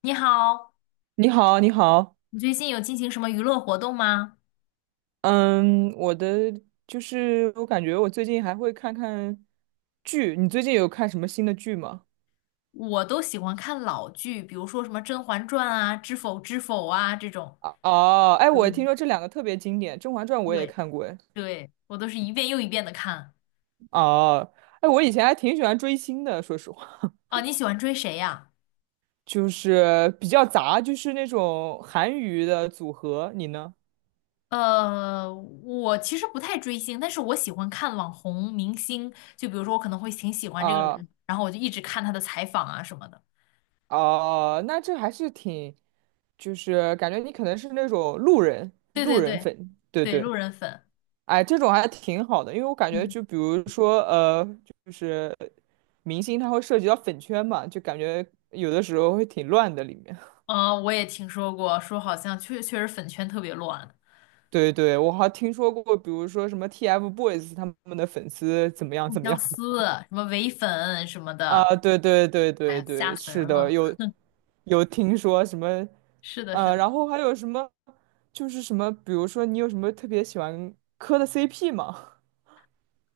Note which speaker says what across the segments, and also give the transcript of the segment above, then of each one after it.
Speaker 1: 你好，
Speaker 2: 你好，你好，
Speaker 1: 你最近有进行什么娱乐活动吗？
Speaker 2: 嗯，我的就是我感觉我最近还会剧，你最近有看什么新的剧吗？
Speaker 1: 我都喜欢看老剧，比如说什么《甄嬛传》啊、《知否知否》啊这种，都
Speaker 2: 我听
Speaker 1: 一
Speaker 2: 说这两个特别经典，《甄嬛传》我也
Speaker 1: 对
Speaker 2: 看过，哎，
Speaker 1: 对，我都是一遍又一遍的看。
Speaker 2: 哦，哎，我以前还挺喜欢追星的，说实话，
Speaker 1: 啊，你喜欢追谁呀？
Speaker 2: 就是比较杂，就是那种韩娱的组合，你呢？
Speaker 1: 我其实不太追星，但是我喜欢看网红明星，就比如说我可能会挺喜欢这个
Speaker 2: 啊
Speaker 1: 人，然后我就一直看他的采访啊什么的。
Speaker 2: 哦，那这还是挺，就是感觉你可能是那种路人
Speaker 1: 对
Speaker 2: 路
Speaker 1: 对
Speaker 2: 人
Speaker 1: 对
Speaker 2: 粉，对
Speaker 1: 对，
Speaker 2: 对。
Speaker 1: 路人粉，
Speaker 2: 哎，这种还挺好的，因为我感觉
Speaker 1: 嗯，
Speaker 2: 就比如说，就是明星他会涉及到粉圈嘛，就感觉有的时候会挺乱的里面。
Speaker 1: 我也听说过，说好像确实粉圈特别乱。
Speaker 2: 对对，我还听说过，比如说什么 TFBOYS 他们的粉丝怎么样
Speaker 1: 互
Speaker 2: 怎么
Speaker 1: 相
Speaker 2: 样的。
Speaker 1: 撕，什么唯粉什么
Speaker 2: 啊？
Speaker 1: 的，
Speaker 2: 对对对
Speaker 1: 哎
Speaker 2: 对
Speaker 1: 呀，吓
Speaker 2: 对，
Speaker 1: 死人
Speaker 2: 是的，
Speaker 1: 了。
Speaker 2: 有听说什么，
Speaker 1: 是的，是的。
Speaker 2: 然后还有什么，就是什么，比如说你有什么特别喜欢磕的 CP 吗？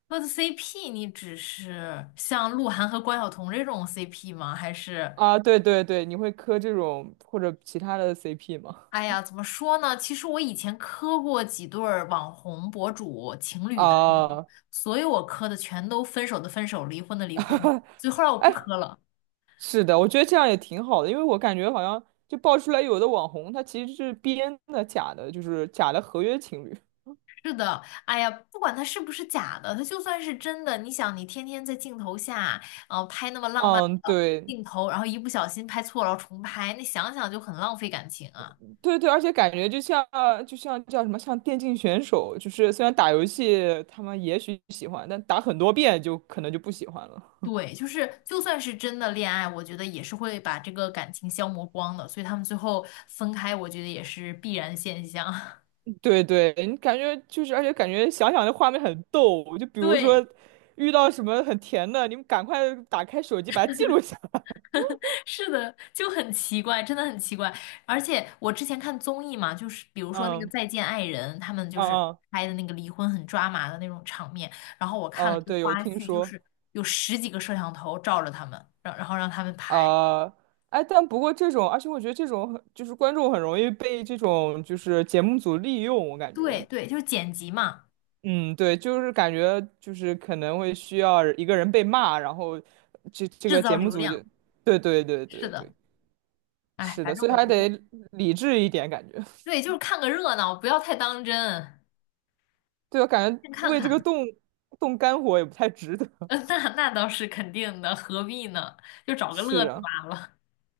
Speaker 1: 那 CP 你只是像鹿晗和关晓彤这种 CP 吗？还是，
Speaker 2: 啊，对对对，你会磕这种或者其他的 CP 吗？
Speaker 1: 哎呀，怎么说呢？其实我以前磕过几对儿网红博主情
Speaker 2: 啊。
Speaker 1: 侣的那种，所有我磕的全都分手的分手，离婚的离婚，所以后来我不磕了。
Speaker 2: 是的，我觉得这样也挺好的，因为我感觉好像就爆出来有的网红他其实是编的、假的，就是假的合约情侣。
Speaker 1: 是的，哎呀，不管它是不是假的，它就算是真的，你想，你天天在镜头下，拍那么浪漫
Speaker 2: 嗯，
Speaker 1: 的
Speaker 2: 对，
Speaker 1: 镜头，然后一不小心拍错了，然后重拍，那想想就很浪费感情啊。
Speaker 2: 对对，而且感觉就像就像叫什么，像电竞选手，就是虽然打游戏他们也许喜欢，但打很多遍就可能就不喜欢了。
Speaker 1: 对，就是就算是真的恋爱，我觉得也是会把这个感情消磨光的，所以他们最后分开，我觉得也是必然现象。
Speaker 2: 对对，你感觉就是，而且感觉想想这画面很逗，就比如
Speaker 1: 对。
Speaker 2: 说遇到什么很甜的，你们赶快打开手机把它记录下。
Speaker 1: 是的，就很奇怪，真的很奇怪。而且我之前看综艺嘛，就是比如说那个
Speaker 2: 嗯，
Speaker 1: 《再见爱人》，他们就是
Speaker 2: 嗯，嗯，
Speaker 1: 拍的那个离婚很抓马的那种场面。然后我看了
Speaker 2: 哦，
Speaker 1: 一个
Speaker 2: 对，有
Speaker 1: 花
Speaker 2: 听
Speaker 1: 絮，就
Speaker 2: 说。
Speaker 1: 是有十几个摄像头照着他们，然后让他们拍。
Speaker 2: 啊，哎，但不过这种，而且我觉得这种很就是观众很容易被这种就是节目组利用，我感
Speaker 1: 对
Speaker 2: 觉，
Speaker 1: 对，就是剪辑嘛，
Speaker 2: 嗯，对，就是感觉就是可能会需要一个人被骂，然后这这
Speaker 1: 制
Speaker 2: 个
Speaker 1: 造
Speaker 2: 节目
Speaker 1: 流
Speaker 2: 组就，
Speaker 1: 量。
Speaker 2: 对对对
Speaker 1: 是
Speaker 2: 对对，
Speaker 1: 的，哎，
Speaker 2: 是
Speaker 1: 反
Speaker 2: 的，
Speaker 1: 正
Speaker 2: 所以
Speaker 1: 我
Speaker 2: 还
Speaker 1: 觉得，
Speaker 2: 得理智一点，感觉，
Speaker 1: 对，就是看个热闹，不要太当真，
Speaker 2: 对，我感觉
Speaker 1: 先看
Speaker 2: 为这个
Speaker 1: 看。
Speaker 2: 动肝火也不太值得，
Speaker 1: 那那倒是肯定的，何必呢？就 找个乐
Speaker 2: 是
Speaker 1: 子
Speaker 2: 啊，
Speaker 1: 罢了。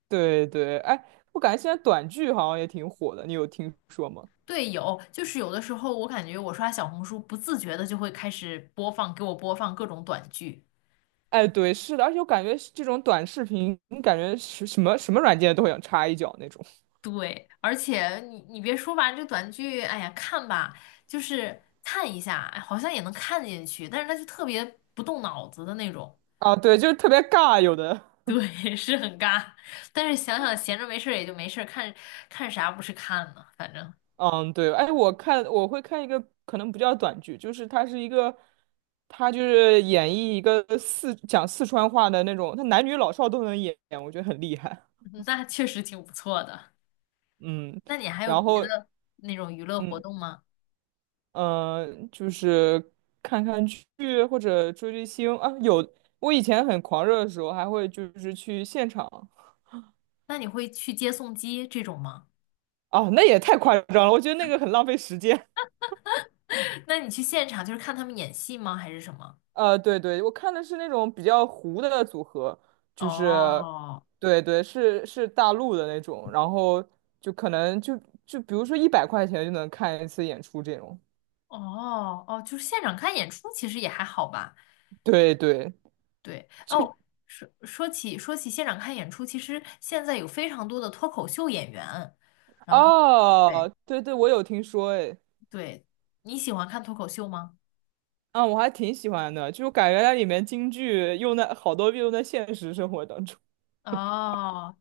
Speaker 2: 对对，哎，我感觉现在短剧好像也挺火的，你有听说吗？
Speaker 1: 对，有，就是有的时候我感觉我刷小红书不自觉的就会开始播放，给我播放各种短剧。
Speaker 2: 哎，对，是的，而且我感觉是这种短视频，感觉是什么什么软件都想插一脚那种。
Speaker 1: 对，而且你别说吧，这短剧，哎呀，看吧，就是看一下，哎好像也能看进去，但是它就特别不动脑子的那种。
Speaker 2: 啊，对，就是特别尬，有的，
Speaker 1: 对，是很尬，但是想想闲着没事儿也就没事儿，看看啥不是看呢？反正
Speaker 2: 嗯，对，哎，我看我会看一个可能不叫短剧，就是它是一个，它就是演绎一个讲四川话的那种，它男女老少都能演，我觉得很厉害，
Speaker 1: 那确实挺不错的。
Speaker 2: 嗯，
Speaker 1: 那你还有
Speaker 2: 然
Speaker 1: 别
Speaker 2: 后，
Speaker 1: 的那种娱乐活
Speaker 2: 嗯
Speaker 1: 动吗？
Speaker 2: 呃，就是剧或者追星啊，有，我以前很狂热的时候还会就是去现场。
Speaker 1: 那你会去接送机这种吗？
Speaker 2: 哦，那也太夸张了，我觉得那个很浪费时间。
Speaker 1: 那你去现场就是看他们演戏吗？还是什么？
Speaker 2: 呃，对对，我看的是那种比较糊的组合，就是，
Speaker 1: 哦
Speaker 2: 对对，是大陆的那种，然后就可能就比如说100块钱就能看一次演出这种。
Speaker 1: 哦哦，就是现场看演出，其实也还好吧。
Speaker 2: 对对，
Speaker 1: 对
Speaker 2: 就
Speaker 1: 哦，说起现场看演出，其实现在有非常多的脱口秀演员。然后对
Speaker 2: 哦，对对，我有听说哎，
Speaker 1: 对，你喜欢看脱口秀吗？
Speaker 2: 啊，我还挺喜欢的，就感觉它里面京剧用的好多用在现实生活当中。
Speaker 1: 哦，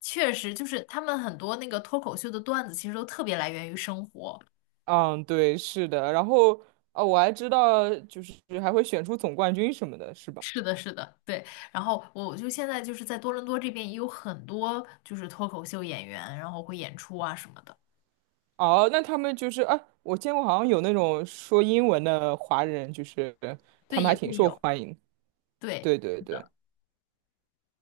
Speaker 1: 确实，就是他们很多那个脱口秀的段子，其实都特别来源于生活。
Speaker 2: 嗯，对，是的，然后。哦，我还知道，就是还会选出总冠军什么的，是吧？
Speaker 1: 是的，是的，对。然后我就现在就是在多伦多这边也有很多就是脱口秀演员，然后会演出啊什么的，
Speaker 2: 哦，那他们就是啊，我见过好像有那种说英文的华人，就是他
Speaker 1: 对，
Speaker 2: 们还
Speaker 1: 也
Speaker 2: 挺
Speaker 1: 会
Speaker 2: 受
Speaker 1: 有，
Speaker 2: 欢迎。
Speaker 1: 对，
Speaker 2: 对对
Speaker 1: 是
Speaker 2: 对，
Speaker 1: 的，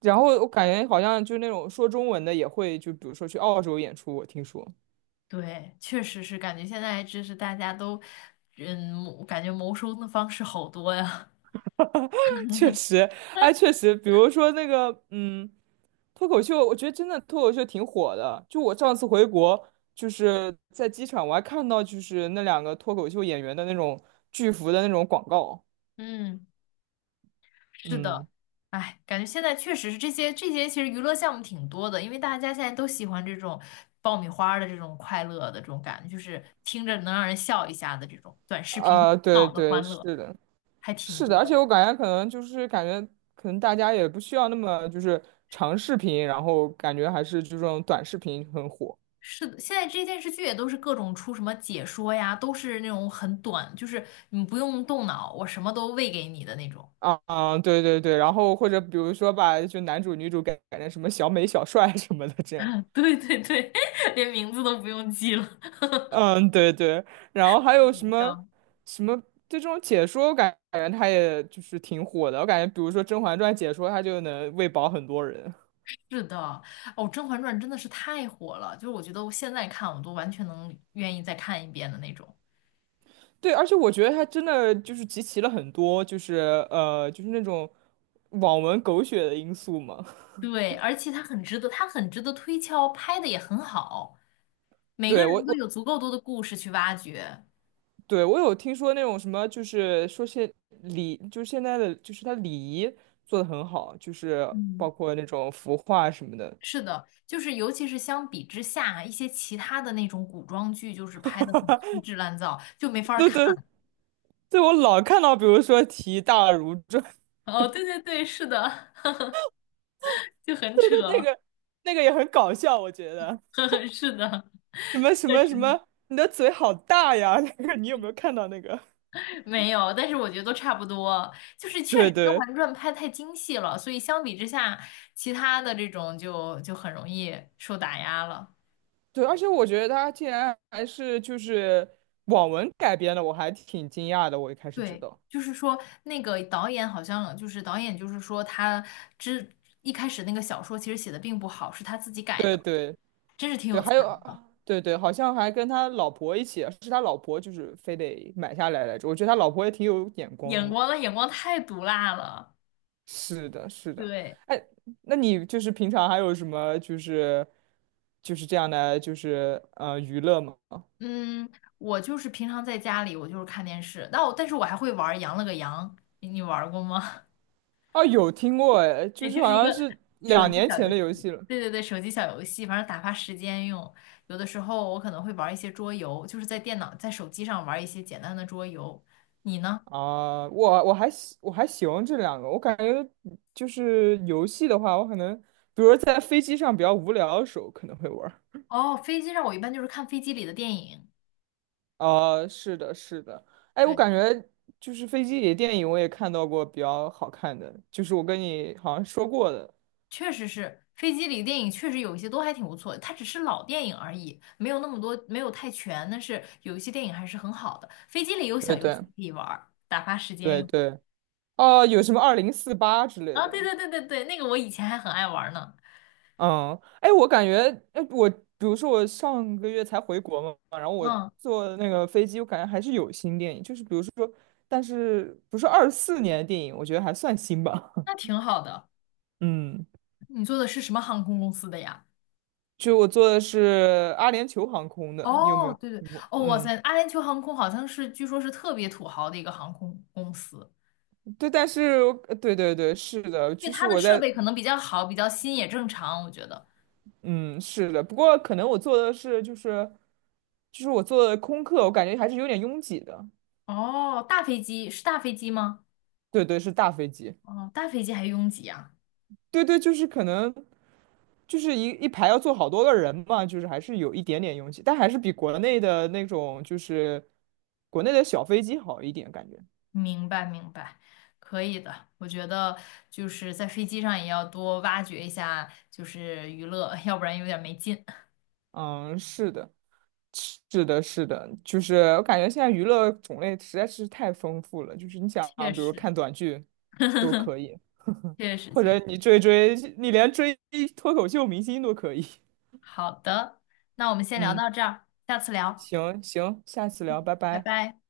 Speaker 2: 然后我感觉好像就是那种说中文的也会，就比如说去澳洲演出，我听说，
Speaker 1: 对，确实是感觉现在就是大家都，嗯，感觉谋生的方式好多呀，
Speaker 2: 确实，哎，确实，比如说那个，嗯，脱口秀，我觉得真的脱口秀挺火的。就我上次回国，就是在机场，我还看到就是那两个脱口秀演员的那种巨幅的那种广告。
Speaker 1: 嗯。是
Speaker 2: 嗯，
Speaker 1: 的，哎，感觉现在确实是这些，其实娱乐项目挺多的，因为大家现在都喜欢这种爆米花儿的这种快乐的这种感觉，就是听着能让人笑一下的这种短视频
Speaker 2: 啊，对
Speaker 1: 脑的
Speaker 2: 对，
Speaker 1: 欢乐，
Speaker 2: 是的。
Speaker 1: 还挺
Speaker 2: 是的，而
Speaker 1: 多。
Speaker 2: 且我感觉可能就是感觉可能大家也不需要那么就是长视频，然后感觉还是就这种短视频很火。
Speaker 1: 是的，现在这些电视剧也都是各种出什么解说呀，都是那种很短，就是你不用动脑，我什么都喂给你的那种。
Speaker 2: 对对对，然后或者比如说把就男主女主改成什么小美小帅啊什么的这样，
Speaker 1: 对对对，连名字都不用记了，
Speaker 2: 嗯对对，然后还 有什
Speaker 1: 好
Speaker 2: 么
Speaker 1: 笑。
Speaker 2: 什么这种解说，我感觉它也就是挺火的，我感觉比如说《甄嬛传》解说，它就能喂饱很多人。
Speaker 1: 是的，哦，《甄嬛传》真的是太火了，就是我觉得我现在看我都完全能愿意再看一遍的那种。
Speaker 2: 对，而且我觉得他真的就是集齐了很多，就是就是那种网文狗血的因素嘛。
Speaker 1: 对，而且它很值得，它很值得推敲，拍的也很好，每个
Speaker 2: 对，我
Speaker 1: 人都
Speaker 2: 我
Speaker 1: 有足够多的故事去挖掘。
Speaker 2: 有听说那种什么，就是说就是现在的就是他礼仪做的很好，就是
Speaker 1: 嗯，
Speaker 2: 包括那种服化什么的。
Speaker 1: 是的，就是尤其是相比之下，一些其他的那种古装剧，就是拍的很粗制滥造，就没法儿
Speaker 2: 对
Speaker 1: 看。
Speaker 2: 对对，我老看到，比如说提大如砖，
Speaker 1: 哦，对对对，是的，就 很
Speaker 2: 对对，
Speaker 1: 扯，
Speaker 2: 那个也很搞笑，我觉得
Speaker 1: 呵呵，是的，
Speaker 2: 什么什
Speaker 1: 确
Speaker 2: 么什
Speaker 1: 实。
Speaker 2: 么，你的嘴好大呀，那个你有没有看到那个？
Speaker 1: 没有，但是我觉得都差不多，就是 确实
Speaker 2: 对
Speaker 1: 《甄
Speaker 2: 对。
Speaker 1: 嬛传》拍太精细了，所以相比之下，其他的这种就很容易受打压了。
Speaker 2: 对，而且我觉得他竟然还是就是网文改编的，我还挺惊讶的。我一开始知
Speaker 1: 对，
Speaker 2: 道，
Speaker 1: 就是说那个导演好像就是导演，就是说他之一开始那个小说其实写的并不好，是他自己改
Speaker 2: 对
Speaker 1: 的，
Speaker 2: 对
Speaker 1: 真是挺
Speaker 2: 对，
Speaker 1: 有才
Speaker 2: 还有
Speaker 1: 的，
Speaker 2: 啊对对，好像还跟他老婆一起啊，是他老婆就是非得买下来来着。我觉得他老婆也挺有眼光
Speaker 1: 眼
Speaker 2: 的。
Speaker 1: 光的眼光太毒辣了。
Speaker 2: 是的，是的。
Speaker 1: 对，
Speaker 2: 哎，那你就是平常还有什么就是这样的就是娱乐吗？
Speaker 1: 嗯，我就是平常在家里，我就是看电视，但是我还会玩儿羊了个羊》，你玩儿过吗？
Speaker 2: 哦，有听过哎，就
Speaker 1: 对，
Speaker 2: 是
Speaker 1: 就
Speaker 2: 好
Speaker 1: 是一
Speaker 2: 像
Speaker 1: 个
Speaker 2: 是
Speaker 1: 手
Speaker 2: 两
Speaker 1: 机
Speaker 2: 年
Speaker 1: 小游
Speaker 2: 前的
Speaker 1: 戏。
Speaker 2: 游戏了。
Speaker 1: 对对对，手机小游戏，反正打发时间用。有的时候我可能会玩一些桌游，就是在电脑、在手机上玩一些简单的桌游。你呢？
Speaker 2: 啊，我我还喜欢这两个，我感觉就是游戏的话，我可能比如说在飞机上比较无聊的时候可能会玩儿。
Speaker 1: 哦，飞机上我一般就是看飞机里的电影。
Speaker 2: 啊，是的，是的，哎，我
Speaker 1: 对，
Speaker 2: 感觉就是飞机里的电影我也看到过比较好看的，就是我跟你好像说过的，
Speaker 1: 确实是飞机里的电影，确实有一些都还挺不错的。它只是老电影而已，没有那么多，没有太全，但是有一些电影还是很好的。飞机里有小
Speaker 2: 对
Speaker 1: 游戏
Speaker 2: 对
Speaker 1: 可以玩儿打发时间
Speaker 2: 对
Speaker 1: 用。
Speaker 2: 对，哦、有什么2048之类
Speaker 1: 啊、对
Speaker 2: 的，
Speaker 1: 对对对对，那个我以前还很爱玩儿呢。
Speaker 2: 嗯，哎，我感觉，哎，我比如说我上个月才回国嘛，然后我
Speaker 1: 嗯，
Speaker 2: 坐那个飞机，我感觉还是有新电影，就是比如说，但是不是24年的电影，我觉得还算新吧。
Speaker 1: 那 挺好的。
Speaker 2: 嗯，
Speaker 1: 你坐的是什么航空公司的呀？
Speaker 2: 就我坐的是阿联酋航空的，你有没
Speaker 1: 哦，
Speaker 2: 有
Speaker 1: 对对，
Speaker 2: 听过？
Speaker 1: 哦，哇
Speaker 2: 嗯，
Speaker 1: 塞，阿联酋航空好像是，据说是特别土豪的一个航空公司，
Speaker 2: 对，但是我对对对，是的，
Speaker 1: 因
Speaker 2: 就
Speaker 1: 为
Speaker 2: 是
Speaker 1: 它的
Speaker 2: 我
Speaker 1: 设
Speaker 2: 在，
Speaker 1: 备可能比较好，比较新也正常，我觉得。
Speaker 2: 嗯，是的，不过可能我坐的是就是，就是我坐的空客，我感觉还是有点拥挤的。
Speaker 1: 哦，大飞机是大飞机吗？
Speaker 2: 对对，是大飞机。
Speaker 1: 哦，大飞机还拥挤啊？
Speaker 2: 对对，就是可能就是一排要坐好多个人嘛，就是还是有一点点拥挤，但还是比国内的那种就是国内的小飞机好一点感觉。
Speaker 1: 明白明白，可以的。我觉得就是在飞机上也要多挖掘一下，就是娱乐，要不然有点没劲。
Speaker 2: 嗯，是的，是的，是的，就是我感觉现在娱乐种类实在是太丰富了，就是你想啊，
Speaker 1: 确
Speaker 2: 比如
Speaker 1: 实，
Speaker 2: 看短剧 都可以，
Speaker 1: 确实，
Speaker 2: 或
Speaker 1: 确
Speaker 2: 者
Speaker 1: 实。
Speaker 2: 你追追，你连追脱口秀明星都可以。
Speaker 1: 好的，那我们先聊
Speaker 2: 嗯，
Speaker 1: 到这儿，下次聊，
Speaker 2: 行行，下次聊，拜
Speaker 1: 拜
Speaker 2: 拜。
Speaker 1: 拜。